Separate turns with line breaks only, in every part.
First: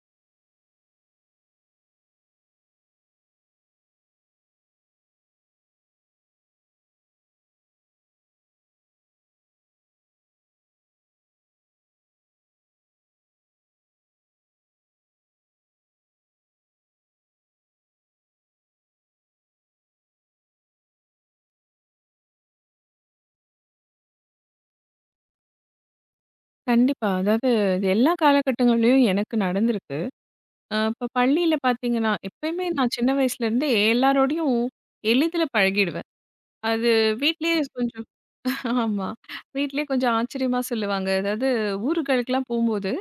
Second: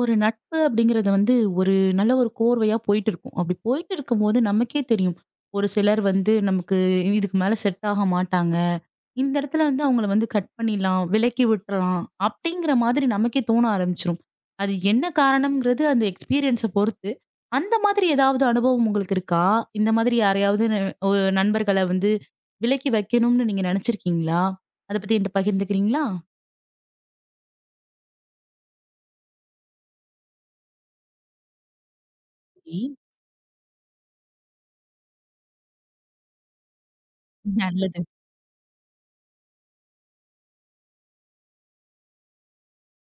ஒரு நட்பு அப்படிங்கிறது வந்து ஒரு நல்ல ஒரு கோர்வையா போயிட்டு இருக்கும். அப்படி போயிட்டு இருக்கும்போது நமக்கே தெரியும். ஒரு சிலர் வந்து நமக்கு இதுக்கு மேல செட் ஆக மாட்டாங்க. இந்த இடத்துல வந்து அவங்கள வந்து கட் பண்ணிடலாம், விலக்கி விட்டுறலாம் அப்படிங்கிற மாதிரி நமக்கே தோண ஆரம்பிச்சுரும். அது என்ன காரணம்ங்கிறது அந்த எக்ஸ்பீரியன்ஸ பொறுத்து. அந்த மாதிரி ஏதாவது அனுபவம் உங்களுக்கு இருக்கா? இந்த மாதிரி யாரையாவது ந ஒரு நண்பர்கள வந்து விலக்கி வைக்கணும்னு நீங்க நினைச்சிருக்கீங்களா? அத பத்தி என்ட்ட பகிர்ந்துக்கிறீங்களா?
கண்டிப்பா. அதாவது இது எல்லா காலகட்டங்கள்லயும் எனக்கு நடந்திருக்கு. இப்ப பள்ளியில பார்த்தீங்கன்னா, எப்பயுமே
சரி.
நான் சின்ன வயசுலேருந்தே எல்லாரோடையும் எளிதில பழகிடுவேன். அது வீட்லயே
நல்லது.
கொஞ்சம் ஆமா. வீட்லயே கொஞ்சம் ஆச்சரியமா சொல்லுவாங்க. அதாவது ஊருகளுக்கெல்லாம் போம்போது,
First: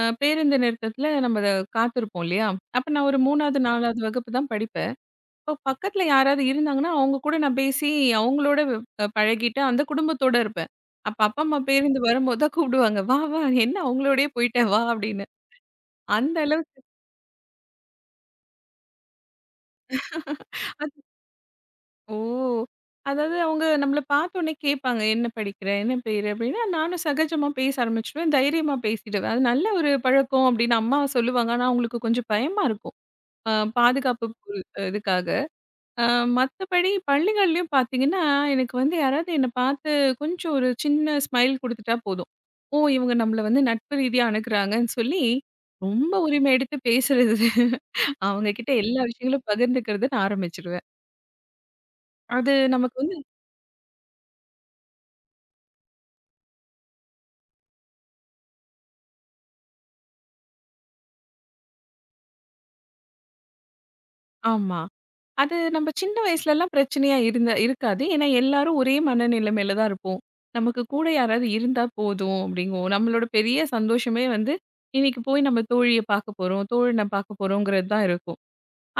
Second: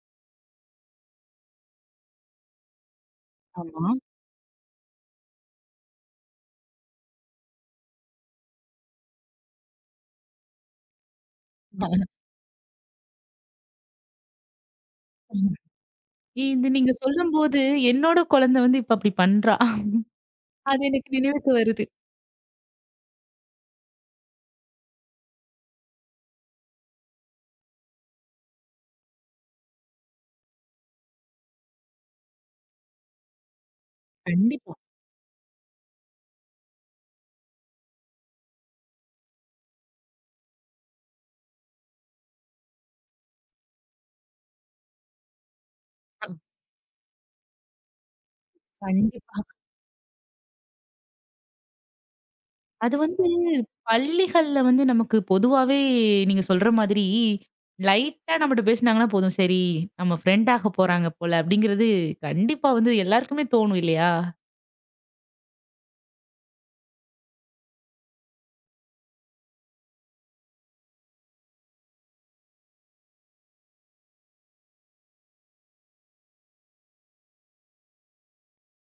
பேருந்து நிறுத்தத்தில நம்ம அத காத்திருப்போம் இல்லையா? அப்ப நான் ஒரு 3வது,
ஆமா.
4வது வகுப்பு தான் படிப்பேன். இப்போ பக்கத்துல யாராவது இருந்தாங்கன்னா, அவங்க கூட நான் பேசி அவங்களோட பழகிட்டு அந்த குடும்பத்தோட இருப்பேன். அப்ப அப்பா, அம்மா பேருந்து வரும்போது தான் கூப்பிடுவாங்க. "வா, வா என்ன அவங்களோடயே போயிட்ட வா" அப்படின்னு. அந்த
இது
அளவுக்கு
நீங்க சொல்லும்போது, என்னோட குழந்தை வந்து இப்ப அப்படி பண்றா. அது எனக்கு நினைவுக்கு வருது.
ஓ! அதாவது அவங்க நம்மள பார்த்தோனே கேட்பாங்க, "என்ன படிக்கிற? என்ன பேரு?" அப்படின்னா, நானும் சகஜமா பேச ஆரம்பிச்சுடுவேன். தைரியமா பேசிடுவேன். அது நல்ல ஒரு பழக்கம் அப்படின்னு அம்மா சொல்லுவாங்க. ஆனா அவங்களுக்கு கொஞ்சம் பயமா இருக்கும். அ பாதுகாப்பு பொரு-
கண்டிப்பா.
இதுக்காக. அ மத்தபடி பள்ளிகள்லயும் பார்த்தீங்கன்னா, எனக்கு வந்து யாராவது என்ன பார்த்து கொஞ்சம் ஒரு சின்ன ஸ்மைல் குடுத்துட்டா போதும். ஓ! இவங்க நம்மள வந்து நட்பு ரீதியா அணுகுறாங்கன்னு சொல்லி, ரொம்ப
அ
உரிமை எடுத்து பேசுறது. அவங்க கிட்ட எல்லா
கண்டிப்பா.
விஷயங்களும் பகிர்ந்துக்கிறதுன்னு ஆரம்பிச்சுருவேன். அது
அது
நமக்கு வந்து
வந்து பள்ளிகள்ல வந்து நமக்கு பொதுவாவே நீங்க சொல்ற மாதிரி, லைட்டா நம்மட்ட பேசுனாங்கன்னா போதும். சரி நம்ம ஃப்ரெண்ட் ஆக போறாங்க போல அப்படிங்கிறது கண்டிப்பா வந்து எல்லாருக்குமே தோணும் இல்லையா?
ஆமா. அது நம்ம சின்ன வயசுலலாம் பிரச்சனையா இருந்த இருக்காது. ஏன்னா எல்லாரும் ஒரே மனநிலைமையில தான் இருப்போம். நமக்கு கூட யாராவது இருந்தா போதும் அப்படிங்குவோம். நம்மளோட பெரிய சந்தோஷமே வந்து, இன்னைக்கு போய் நம்ம தோழிய பார்க்க போறோம், தோழன பார்க்க போறோங்கிறது தான் இருக்கும்.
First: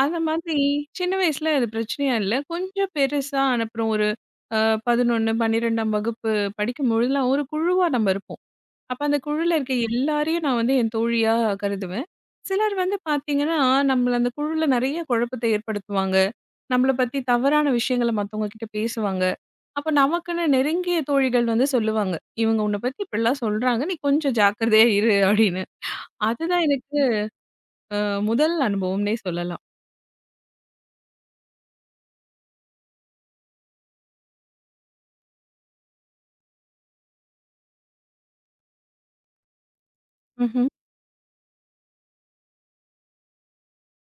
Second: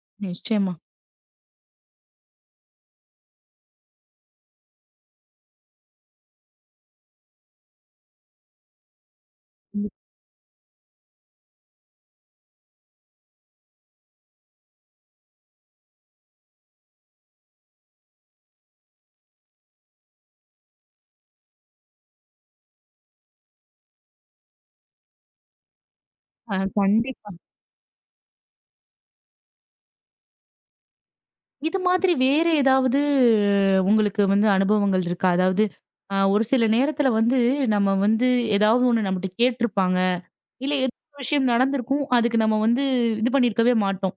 அந்த மாதிரி
நிச்சயமா.
சின்ன வயசுல அது பிரச்சனையா இல்ல. கொஞ்சம் பெருசா அனுப்புறோம். ஒரு அ 11, 12ஆம் வகுப்பு படிக்கும்பொழுதெல்லாம் ஒரு குழுவா நம்ம இருப்போம். அப்ப அந்த குழுல இருக்க எல்லாரையும் நான் வந்து என் தோழியா கருதுவேன். சிலர் வந்து பார்த்தீங்கன்னா, நம்மள அந்த குழுல நெறைய குழப்பத்தை ஏற்படுத்துவாங்க. நம்மள பத்தி தவறான விஷயங்கள மத்தவங்க கிட்ட பேசுவாங்க. அப்ப நமக்குன்னு நெருங்கிய தோழிகள் வந்து சொல்லுவாங்க. "இவங்க உன்ன பத்தி இப்படிலாம் சொல்றாங்க. நீ கொஞ்சம் ஜாக்கிரதையா இரு" அப்படின்னு.
அ
அதுதான் எனக்கு
கண்டிப்பா.
அ முதல் அனுபவம்னே சொல்லலாம்.
இது மாதிரி வேற ஏதாவது உங்களுக்கு வந்து அனுபவங்கள் இருக்கா? அதாவது, ஒரு சில நேரத்துல வந்து நம்ம வந்து ஏதாவது ஒண்ணு நம்மட்ட கேட்டிருப்பாங்க.
ம்ஹ்ம்.
இல்ல ஏதோ ஒரு விஷயம் நடந்திருக்கும். அதுக்கு நம்ம வந்து இது பண்ணியிருக்கவே மாட்டோம்.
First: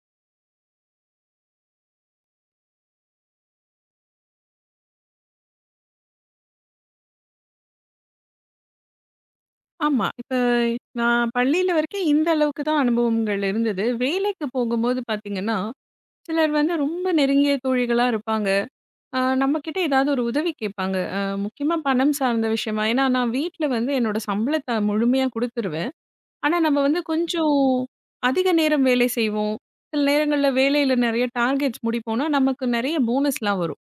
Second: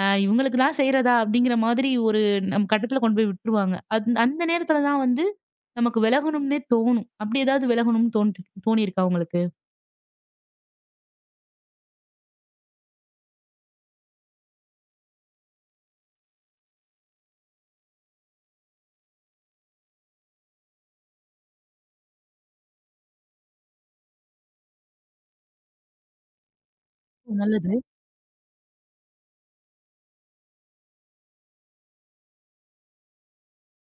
அ இவங்களுக்குலாம் செய்றதா அப்படிங்கிற மாதிரி ஒரு நம் கட்டத்துல கொண்டு போய் விட்டுருவாங்க. அந்த நேரத்துல தான் வந்து நமக்கு விலகணும்னே தோணும். அப்படி ஏதாவது விலகணும்னு தோணியிருக்கா உங்களுக்கு?
ஆமா. இப்ப நான் பள்ளியில வரைக்கும் இந்த அளவுக்கு தான் அனுபவங்கள் இருந்தது. வேலைக்கு போகும்போது பார்த்தீங்கன்னா, சிலர் வந்து ரொம்ப நெருங்கிய தோழிகளா இருப்பாங்க. நம்மகிட்ட ஏதாவது ஒரு உதவி கேட்பாங்க. முக்கியமா பணம் சார்ந்த விஷயமா. ஏன்னா, நான் வீட்ல வந்து என்னோட சம்பளத்த முழுமையா குடுத்துருவேன். ஆனா, நம்ம வந்து கொஞ்சம்
நல்லது.
அதிக நேரம் வேலை செய்வோம். சில நேரங்கள்ல வேலையில நெறைய டார்கெட்ஸ் முடிப்போம்னா, நமக்கு நெறைய போனஸ்லாம் வரும்.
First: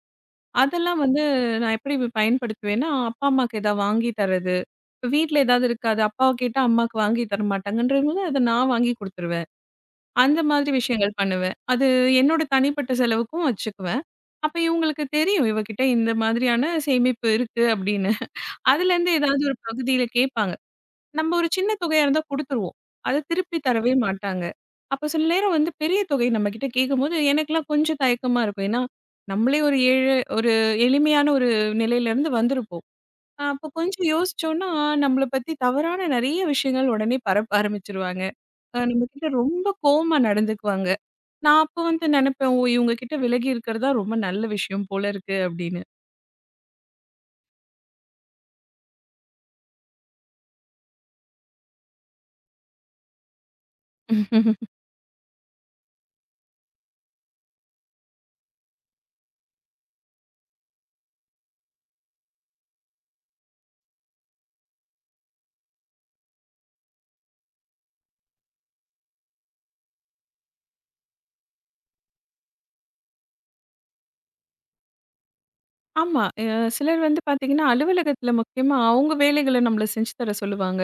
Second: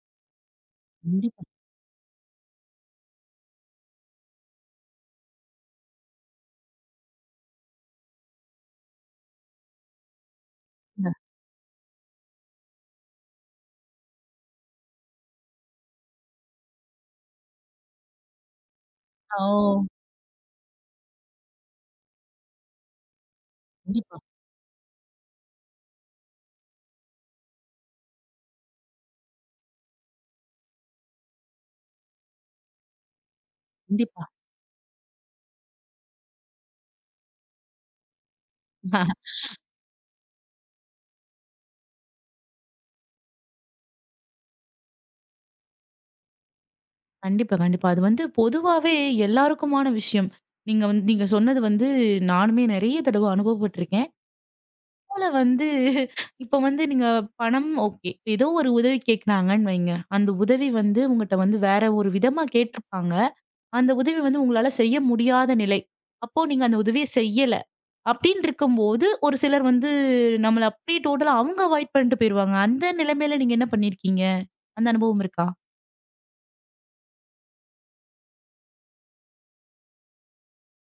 அதெல்லாம் வந்து
கண்டிப்பாங்க.
நான் எப்படி பயன்படுத்துவேன்னா, அப்பா, அம்மாக்கு ஏதாவது வாங்கி தர்றது. இப்ப வீட்ல ஏதாவது இருக்காது. அப்பாவ கேட்டா அம்மாக்கு வாங்கி தர மாட்டாங்கன்றதுனால, அத நான் வாங்கி குடுத்துருவேன். அந்த மாதிரி விஷயங்கள் பண்ணுவேன். அது என்னோட தனிப்பட்ட செலவுக்கும் வச்சுக்குவேன். அப்ப இவங்களுக்கு தெரியும், இவகிட்ட இந்த மாதிரியான சேமிப்பு இருக்கு அப்படின்னு. அதுலேருந்து ஏதாவது ஒரு
ஓ!
பகுதியில கேட்பாங்க. நம்ம ஒரு சின்ன தொகையா இருந்தா குடுத்துருவோம். அத திருப்பி தரவே
கண்டிப்பா,
மாட்டாங்க. அப்ப சில நேரம் வந்து பெரிய தொகை நம்மகிட்ட கேட்கும்போது, எனக்கெல்லாம் கொஞ்சம் தயக்கமா இருக்கும். ஏன்னா, நம்மளே ஒரு ஏழை ஒரு எளிமையான ஒரு நிலையிலேருந்து வந்திருப்போம். அப்ப கொஞ்சம்
கண்டிப்பா.
யோசிச்சோம்னா, நம்மள பத்தி தவறான நெறைய விஷயங்கள் உடனே பரப்ப ஆரம்பிச்சுருவாங்க.
ஆஹ்!
நம்மகிட்ட ரொம்ப கோவமா நடந்துக்குவாங்க. நான் அப்ப வந்து நெனைப்பேன், "ஓ! இவங்க கிட்ட விலகி இருக்கிறது தான் ரொம்ப நல்ல விஷயம் போல இருக்கு" அப்படின்னு.
கண்டிப்பா, கண்டிப்பா. அது வந்து பொதுவாவே எல்லாருக்குமான விஷயம். நீங்க வந்து நீங்க சொன்னது வந்து நானுமே நெறைய தடவ அனுபவப்பட்டுருக்கேன். போல வந்து இப்ப வந்து நீங்க பணம் ஓகே. ஏதோ ஒரு உதவி கேட்குறாங்கன்னு வைங்க. அந்த உதவி வந்து உங்கட்ட வந்து வேற ஒரு விதமா கேட்டிருப்பாங்க. அந்த உதவி வந்து உங்களால செய்ய முடியாத நிலை. அப்போ நீங்க அந்த உதவிய செய்யல. அப்படின்னு இருக்கும்போது, ஒரு சிலர் வந்து நம்மள அப்படியே டோட்டலா அவங்க அவாய்ட் பண்ணிட்டு போயிருவாங்க. அந்த நிலைமையில நீங்க என்ன பண்ணியிருக்கீங்க? அந்த அனுபவம் இருக்கா?
ஆமா. சிலர் வந்து பார்த்தீங்கன்னா, அலுவலகத்தில முக்கியமா அவங்க வேலைகள நம்மள செஞ்சு தர சொல்லுவாங்க.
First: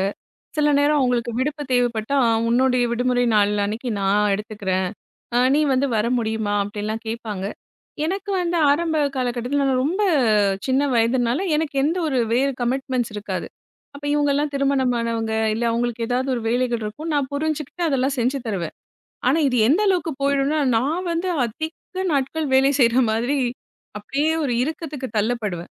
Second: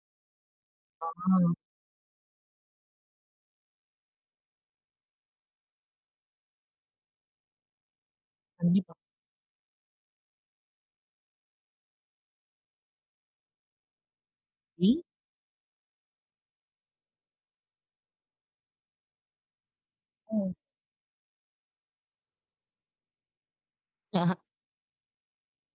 சில நேரம் அவங்களுக்கு
ஆ.
விடுப்பு தேவைப்பட்டா, "உன்னுடைய விடுமுறை நாள் அன்னைக்கு நான் எடுத்துக்கிறேன். நீ வந்து வர முடியுமா?" அப்படிலாம் கேட்பாங்க. எனக்கு வந்து
கண்டிப்பா.
ஆரம்ப காலகட்டத்தில நான் ரொம்ப சின்ன வயதுனால, எனக்கு எந்த ஒரு வேறு கமிட்மெண்ட்ஸ் இருக்காது. அப்ப இவங்கலாம்
இ
திருமணமானவங்க, இல்ல அவங்களுக்கு ஏதாவது ஒரு வேலைகள் இருக்கும். நான் புரிஞ்சுகிட்டு அதெல்லாம் செஞ்சு தருவேன். ஆனா இது எந்த அளவுக்கு
ஓ!
போயிடும்னா, நான் வந்து அதிக நாட்கள் வேலை செய்ற மாதிரி அப்படியே ஒரு இறுக்கத்துக்கு தள்ளப்படுவேன்.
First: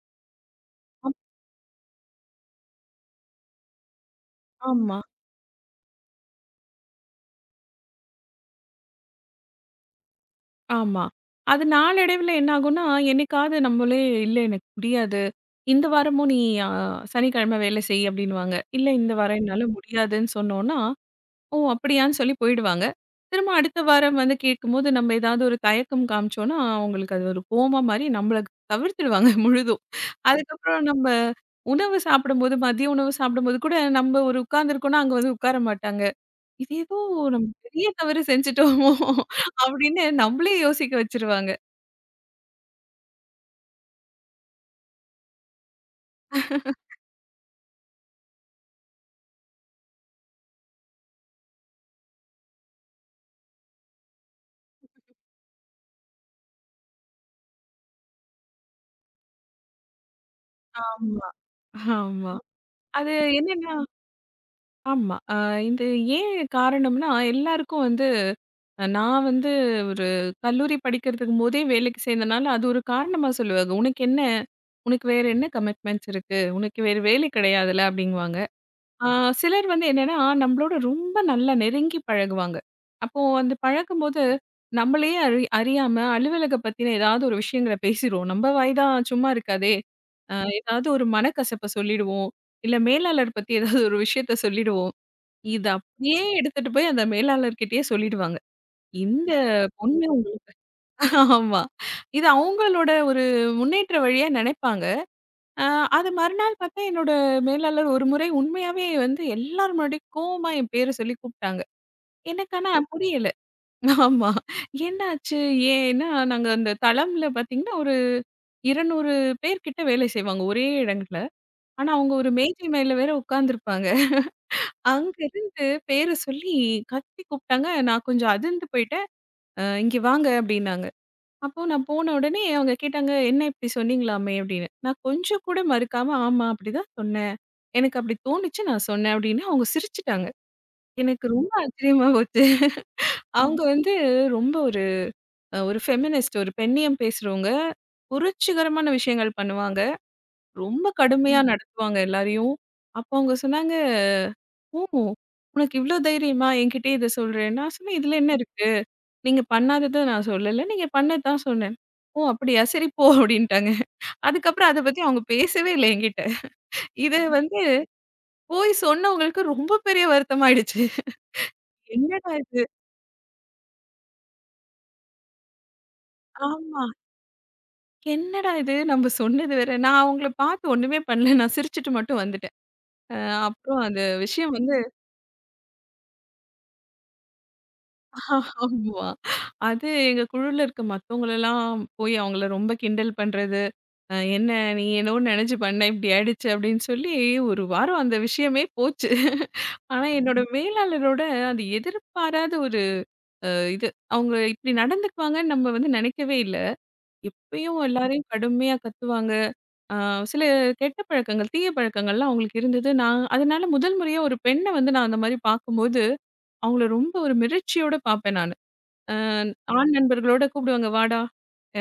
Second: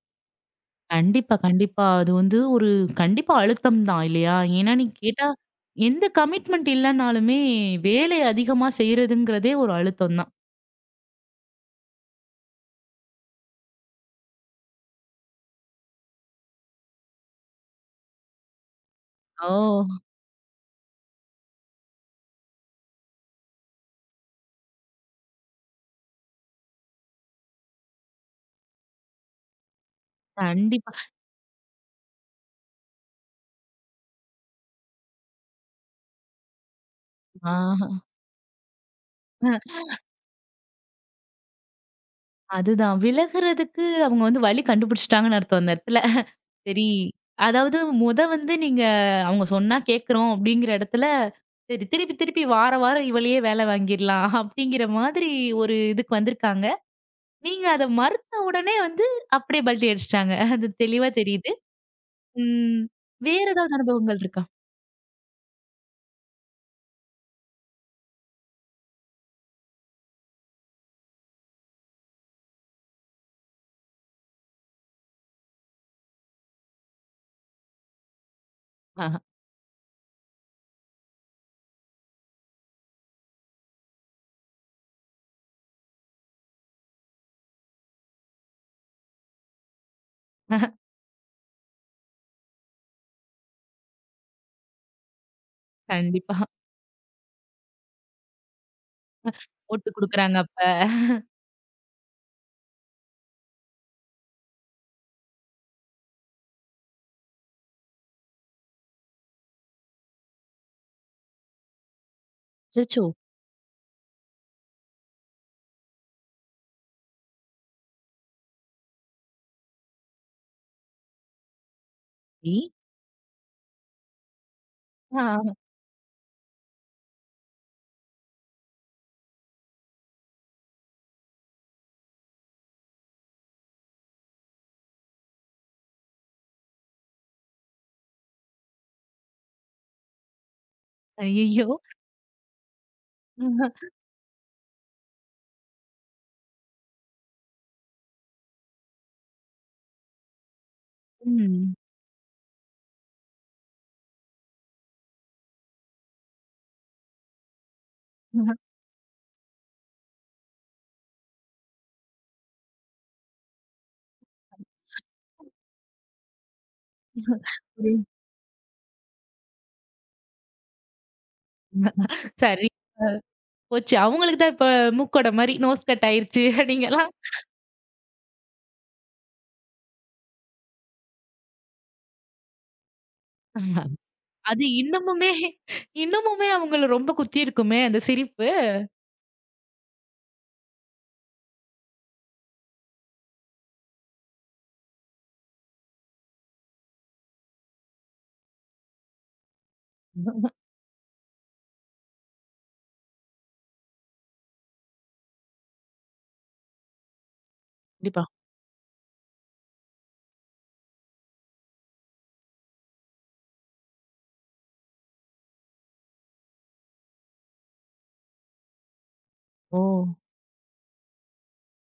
அப்
கண்டிப்பா, கண்டிப்பா. அது வந்து ஒரு கண்டிப்பா அழுத்தம் தான் இல்லையா? ஏன்னா நீ
ஆமா.
கேட்டா, எந்த கமிட்மெண்ட் இல்லனாலுமே வேலை அதிகமா செய்றதுங்கிறதே ஒரு அழுத்தம் தான்.
ஆமா. அது நாளடைவில என்ன ஆகும்னா, என்னைக்காவது நம்மளே "இல்ல எனக்கு முடியாது. இந்த வாரமும் நீ அ சனிக்கிழமை வேலை செய்" அப்படின்னுவாங்க. இல்ல இந்த வாரம்
ஓ!
என்னால முடியாதுன்னு சொன்னோம்னா, "ஓ! அப்படியான்னு" சொல்லி போயிடுவாங்க. திரும்ப அடுத்த வாரம் வந்து கேட்கும்போது நம்ம ஏதாவது ஒரு தயக்கம் காமிச்சோம்னா, அவங்களுக்கு அது ஒரு கோவமா மாறி நம்மள தவிர்த்துடுவாங்க முழுதும். அதுக்கப்புறம்
கண்டிப்பா.
நம்ம உணவு சாப்பிடும்போது மதிய உணவு சாப்பிடும்போது கூட நம்ம ஒரு உட்கார்ந்துருக்கோம்னா, அங்க வந்து உட்கார மாட்டாங்க. இது ஏதோ நம்ம
ஆ.
பெரிய தவறு செஞ்சுட்டோமோ! அப்படின்னு நம்மளே யோசிக்க வச்சுருவாங்க.
அதுதான் விலகுறதுக்கு அவங்க வந்து வழி கண்டுபிடிச்சுட்டாங்கன்னு அர்த்தம் அந்த இடத்துல. சரி, அதாவது முத வந்து நீங்க அவங்க சொன்னா கேட்கிறோம் அப்படிங்கிற இடத்துல, சரி திருப்பி திருப்பி வார வாரம் இவளயே வேலை வாங்கிரலாம் அப்படிங்கிற மாதிரி ஒரு இதுக்கு வந்திருக்காங்க. நீங்க அத மறுத்த உடனே வந்து அப்படியே பல்டி அடிச்சுட்டாங்க. அது தெளிவா
ஆமா.
தெரியுது.
ஆமா.
ம்.
அது
வேற
என்னன்னா
ஏதாவது அனுபவங்கள் இருக்கா?
ஆமா. இது ஏன் காரணம்னா, எல்லாருக்கும் வந்து நான் வந்து ஒரு கல்லூரி படிக்கிறதுக்கும் போதே வேலைக்கு சேர்ந்தனால, அது ஒரு காரணமா சொல்லுவாங்க. "உனக்கு என்ன? உனக்கு வேற என்ன கமிட்மெண்ட்ஸ் இருக்கு? உனக்கு வேற வேலை கிடையாதுல்ல" அப்படிங்குவாங்க. ஆ
ஆஹ,
சிலர் வந்து என்னன்னா, நம்மளோட ரொம்ப நல்லா நெருங்கி பழகுவாங்க. அப்போ அந்த பழகும்போது, நம்மளயே அறியாம அலுவலக பத்தின ஏதாவது ஒரு விஷயங்கள பேசிருவோம். நம்ம வாய் தான் சும்மா இருக்காதே! அ
ஆஹ.
ஏதாவது ஒரு மனக்கசப்ப சொல்லிடுவோம். இல்ல மேலாளர் பத்தி ஏதாவது ஒரு விஷயத்த சொல்லிடுவோம். இத அப்படியே
கண்டிப்பா.
எடுத்துட்டு போய் அந்த மேலாளர்கிட்டயே சொல்லிடுவாங்க. இந்த
ஓட்டு
பொண்ணு
குடுக்குறாங்க அப்ப.
ஆமா. இது அவங்களோட ஒரு முன்னேற்ற வழியா நெனைப்பாங்க. ஆ, அது மறுநாள் பார்த்தா என்னோட மேலாளர் ஒரு முறை உண்மையாவே வந்து எல்லார் முன்னாடியும் கோவமா என் பேர சொல்லி கூப்பிட்டாங்க. எனக்கு ஆனா
அச்சச்சோ!
புரியல. ஆமா. என்னாச்சு? ஏன்னா நாங்க அந்த தளம்ல பார்த்தீங்கன்னா, ஒரு 200 பேர் கிட்ட வேலை செய்வாங்க ஒரே இடங்கள்ல. ஆனா அவங்க ஒரு
சரி.
மேஜை மேல வேற உட்கார்ந்திருப்பாங்க.
ஆ.
அங்கிருந்து பேர சொல்லி கத்தி கூப்பிட்டாங்க. நான் கொஞ்சம் அதிர்ந்து போயிட்டேன். "இங்க வாங்க" அப்படின்னாங்க. அப்போ நான் போன உடனே அவங்க கேட்டாங்க, "என்ன இப்படி சொன்னீங்களாமே?" அப்படின்னு. நான் கொஞ்சம் கூட மறுக்காம, "ஆமா, அப்படிதான் சொன்னேன். எனக்கு அப்படி தோணுச்சு நான் சொன்னேன்" அப்படின்னு அவங்க சிரிச்சுட்டாங்க. எனக்கு ரொம்ப
ஐயய்யோ!
ஆச்சரியமா போச்சு. அவங்க வந்து ரொம்ப ஒரு ஒரு ஃபெமினிஸ்ட், ஒரு பெண்ணியம் பேசுறவங்க. புரட்சிகரமான விஷயங்கள் பண்ணுவாங்க. ரொம்ப கடுமையா
ம்.
நடத்துவாங்க எல்லாரையும். அப்போ அவங்க சொன்னாங்க, "ஓ! உனக்கு இவ்ளோ தைரியமா என்கிட்டயே இத சொல்றேன்னு?" நான் சொன்னேன், "இதுல என்ன இருக்கு? நீங்க பண்ணாதத நான் சொல்லல. நீங்க பண்ணது தான் சொன்னேன்." "ஓ! அப்படியா? சரி போ" அப்படின்ட்டாங்க. அதுக்கப்புறம் அத பத்தி அவங்க பேசவே இல்ல என்கிட்ட. இது வந்து
புரியுது.
போய் சொன்னவங்களுக்கு ரொம்ப பெரிய வருத்தமாயிடுச்சு. என்னடா இது?
சரி போச்சு. அவங்களுக்கு தான் இப்ப மூக்கோட மாரி நோஸ் கட் ஆயிருச்சு
ஆமா.
அப்படிங்கலாம்.
என்னடா இது? நம்ம சொன்னது வேற. நான் அவங்கள பார்த்து ஒண்ணுமே பண்ணல. நான் சிரிச்சுட்டு மட்டும் வந்துட்டேன். அ அப்புறம் அந்த விஷயம்
அது
வந்து
இன்னமுமே இன்னமுமே அவங்கள ரொம்ப குத்தி இருக்குமே அந்த சிரிப்பு.
ஆமா. அது எங்க குழுல இருக்க மத்தவங்களலாம் போய் அவங்கள ரொம்ப கிண்டல் பண்றது. "என்ன நீ என்னவோ நெனச்சு பண்ண, இப்படி ஆயிடுச்சு" அப்படின்னு சொல்லி 1 வாரம் அந்த விஷயமே போச்சு. ஆனா என்னோட மேலாளரோட அது எதிர்பாராத ஒரு அ இது அவங்க இப்படி நடந்துக்குவாங்கன்னு நம்ம வந்து நினைக்கவே இல்ல. எப்பயும்
கண்டிப்பா.
எல்லாரையும் கடுமையா கத்துவாங்க. அ சில கெட்ட பழக்கங்கள், தீய பழக்கங்கள்லாம் அவங்களுக்கு இருந்தது. நான் அதனால முதல் முறையா ஒரு பெண்ண வந்து நான் அந்த மாரி பார்க்கும்போது, அவங்கள ரொம்ப ஒரு மிரட்சியோட பார்ப்பேன் நானு. அ
ஓ!
ஆண் நண்பர்களோட கூப்பிடுவாங்க, "வாடா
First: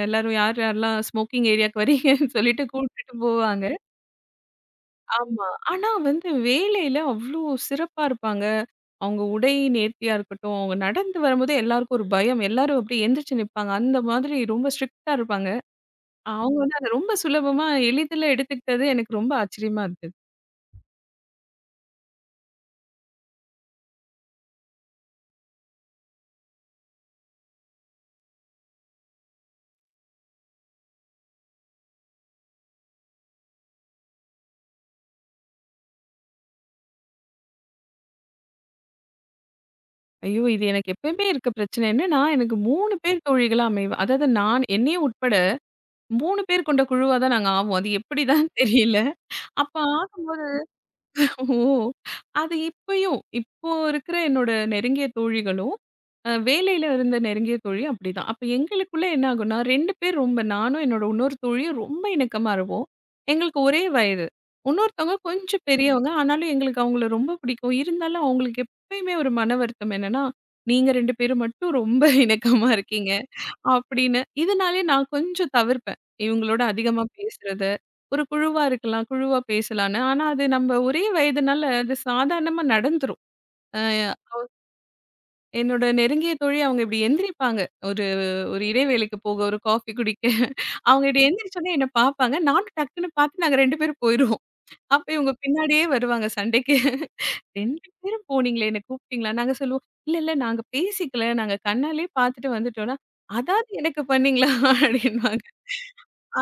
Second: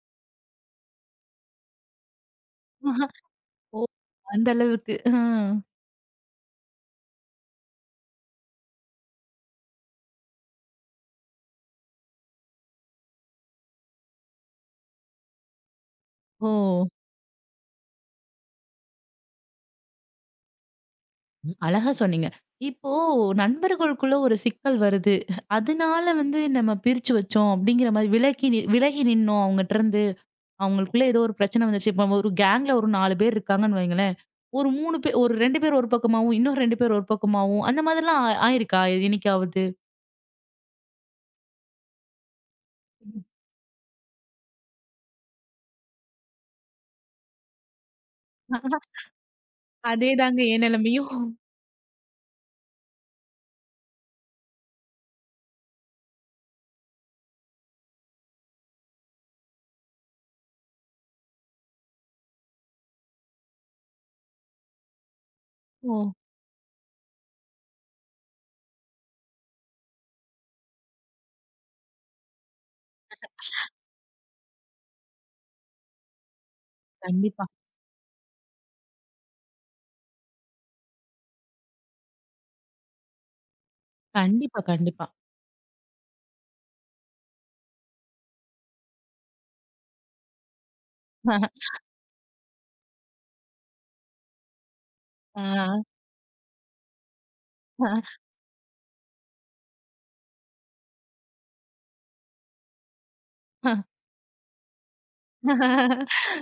எல்லாரும் யார் யாரெல்லாம் ஸ்மோக்கிங் ஏரியாவுக்கு வரீங்கன்னு" சொல்லிட்டு கூப்பிட்டுட்டு போவாங்க.
ஓ! அந்த அளவுக்கு. ஆ.
ஆமா. ஆனா வந்து வேலையில அவ்ளோ சிறப்பா இருப்பாங்க. அவங்க உடை நேர்த்தியா இருக்கட்டும், அவங்க நடந்து வரும்போதே எல்லாருக்கும் ஒரு பயம். எல்லாரும் அப்படியே எந்திரிச்சு நிப்பாங்க. அந்த மாதிரி ரொம்ப ஸ்ட்ரிக்ட்டா இருப்பாங்க.
ஓ!
அவங்க வந்து அத ரொம்ப சுலபமா, எளிதில எடுத்துக்கிட்டது எனக்கு ரொம்ப ஆச்சரியமா இருந்தது.
ம், அழகா சொன்னீங்க. இப்போ நண்பர்களுக்குள்ள ஒரு சிக்கல் வருது. அதனால வந்து நம்ம பிரிச்சு வச்சோம் அப்படிங்கிற மாரி விலக்கி நி விலகி நின்னோம் அவங்கட்டருந்து. அவங்களுக்குள்ள ஏதோ ஒரு பிரச்சனை வந்துருச்சு. இப்ப ஒரு கேங்ல ஒரு 4 பேர் இருக்காங்கன்னு வைங்களேன். ஒரு 3 பேர் ஒரு 2 பேர் ஒரு பக்கமாவும், இன்னும் 2 பேர் ஒரு பக்கமாவும் அந்த மாதிரிலாம் ஆயிருக்கா என்னைக்காவது?
ஐயோ! இது எனக்கு எப்பயுமே இருக்க பிரச்சனைன்னு, நான் எனக்கு 3 பேர் தோழிகளா அமைவேன். அதாவது நான் என்னையும் உட்பட 3 பேர் கொண்ட குழுவா தான் நாங்க ஆவோம். அது எப்படிதான் தெரியல. அப்ப ஆகும்
அதேதாங்க என் நிலைமையும்.
ஓ! அது இப்பயும், இப்போ இருக்கிற என்னோட நெருங்கிய தோழிகளும், வேலையில இருந்த நெருங்கிய தோழி அப்படிதான். அப்ப எங்களுக்குள்ள என்ன ஆகும்னா, 2 பேர் ரொம்ப நானும் என்னோட இன்னொரு தோழியும் ரொம்ப இணக்கமா இருப்போம். எங்களுக்கு ஒரே வயது. இன்னொருத்தவங்க கொஞ்சம்
ஓ!
பெரியவங்க. ஆனாலும் எங்களுக்கு அவங்கள ரொம்ப பிடிக்கும். இருந்தாலும் அவங்களுக்கு எப்பயுமே ஒரு மன வருத்தம் என்னன்னா, நீங்க 2 பேரும் மட்டும் ரொம்ப இணக்கமா இருக்கீங்க. அப்படின்னு. இதனாலயே நான் கொஞ்சம் தவிர்ப்பேன். இவங்களோட அதிகமா
கண்டிப்பா.
பேசுறத. ஒரு குழுவா இருக்கலாம், குழுவா பேசலான்னு. ஆனா அது நம்ம ஒரே வயதுனால அது சாதாரணமா நடந்துரும். அ
கண்டிப்பா, கண்டிப்பா.
என்னோட நெருங்கிய தோழி அவங்க இப்படி எந்திரிப்பாங்க. ஒரு ஒரு இடைவேளைக்கு போக, ஒரு காஃபி குடிக்க. அவங்க இப்படி
ஆ.
எந்திரிச்சோனே என்ன பார்ப்பாங்க. நானும் டக்குன்னு பார்த்து நாங்க 2 பேரும் போயிருவோம். அப்ப இவங்க பின்னாடியே வருவாங்க சண்டைக்கு. 2
ஆ,
பேரும் போனீங்களே! என்ன கூப்பிட்டீங்களா? நாங்க சொல்லுவோம், "இல்ல, இல்ல நாங்க பேசிக்கல. நாங்க கண்ணாலே பார்த்துட்டு வந்துட்டோம்னா" "அதாவது எனக்கு பண்ணீங்களா?" அப்படின்னுவாங்க.
ஆ.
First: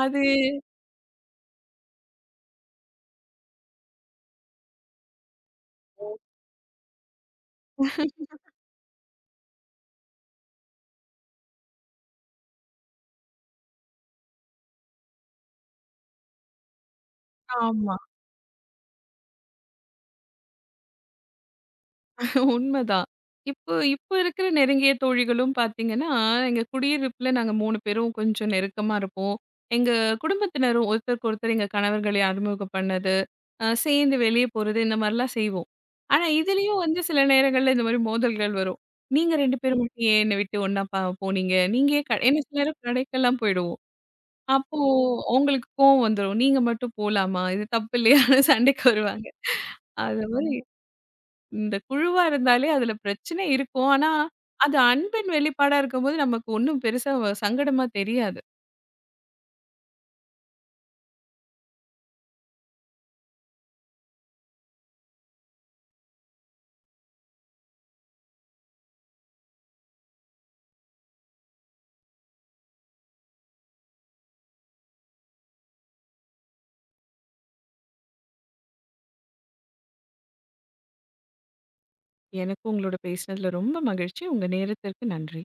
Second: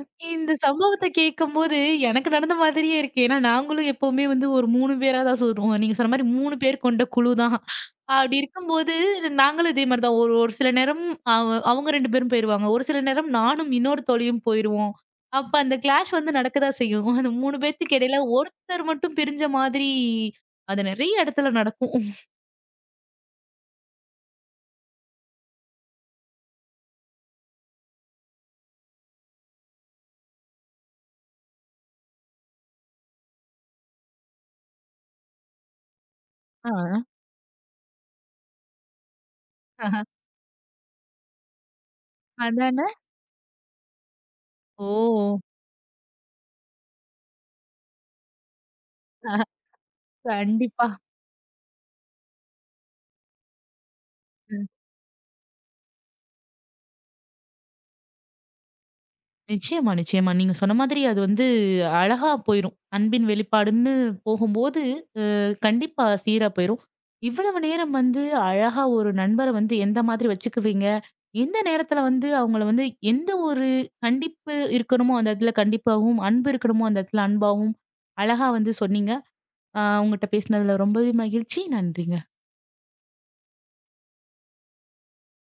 அது
இந்த சம்பவத்த கேட்கும்போது, எனக்கு நடந்த மாதிரியே இருக்கு. ஏன்னா, நாங்களும் எப்பவுமே வந்து ஒரு 3 பேரா தான் சுடுவோம். நீங்க சொன்ன மாரி 3 பேர் கொண்ட குழு தான். அப்படி இருக்கும்போது, நாங்களும் இதே மாரி தான். ஒரு ஒரு சில நேரம் அவங்க 2 பேரும் போயிருவாங்க. ஒரு சில நேரம் நானும் இன்னொரு தோழியும் போயிருவோம். அப்ப அந்த கிளாஷ் வந்து நடக்க தான் செய்யும். அந்த 3 பேத்துக்கு
ஆமா.
இடையில ஒருத்தர் மட்டும் பிரிஞ்ச மாதிரி, அது நெறைய இடத்துல நடக்கும்.
உண்மதான். இப்போ இப்போ இருக்கிற நெருங்கிய தோழிகளும் பார்த்தீங்கன்னா, எங்க குடியிருப்புல நாங்க 3 பேரும் கொஞ்சம் நெருக்கமா இருப்போம். எங்க குடும்பத்தினரும் ஒருத்தருக்கு ஒருத்தர் எங்க கணவர்களை அறிமுகம் பண்ணது, சேர்ந்து வெளிய போறது இந்த மாரிலாம் செய்வோம். ஆனா
ஆ.
இதுலயும் வந்து சில நேரங்கள்ல இந்த மாரி மோதல்கள் வரும். நீங்க 2 பேரும்
ஆஹ.
மட்டும் ஏன் என்ன விட்டு ஒண்ணா ப போனீங்க? நீங்க ஏன் க ஏன்னா சில நேரம்
அதானே!
கடைக்கெல்லாம் போயிடுவோம். அப்போ
ஓ!
அவங்களுக்கு கோவம் வந்துரும். நீங்க மட்டும் போலாமா? இது தப்பு இல்லையான்னு சண்டைக்கு வருவாங்க. அது
கண்டிப்பா.
இந்த குழுவா இருந்தாலே அதுல பிரச்சனை இருக்கும். ஆனா, அது அன்பின் வெளிப்பாடா இருக்கும்போது நமக்கு ஒண்ணும் பெருசா வ- சங்கடமா தெரியாது.
நிச்சயமா, நிச்சயமா. நீங்க சொன்ன மாதிரி அது வந்து அழகா போயிரும். அன்பின் வெளிப்பாடுன்னு போகும்போது, கண்டிப்பா சீரா போயிரும். இவ்வளவு நேரம் வந்து அழகா ஒரு நண்பர வந்து எந்த மாதிரி வச்சுக்குவீங்க? எந்த நேரத்துல வந்து அவங்கள வந்து எந்த ஒரு கண்டிப்பு இருக்கணுமோ, அந்த இடத்துல கண்டிப்பாவும், அன்பு இருக்கணுமோ, அந்த இடத்துல அன்பாவும், அழகா வந்து சொன்னீங்க. அ உங்கட்ட பேசினதுல ரொம்பவே மகிழ்ச்சி. நன்றிங்க.
எனக்கும் உங்களோட பேசினதுல ரொம்ப மகிழ்ச்சி. உங்க நேரத்திற்கு நன்றி.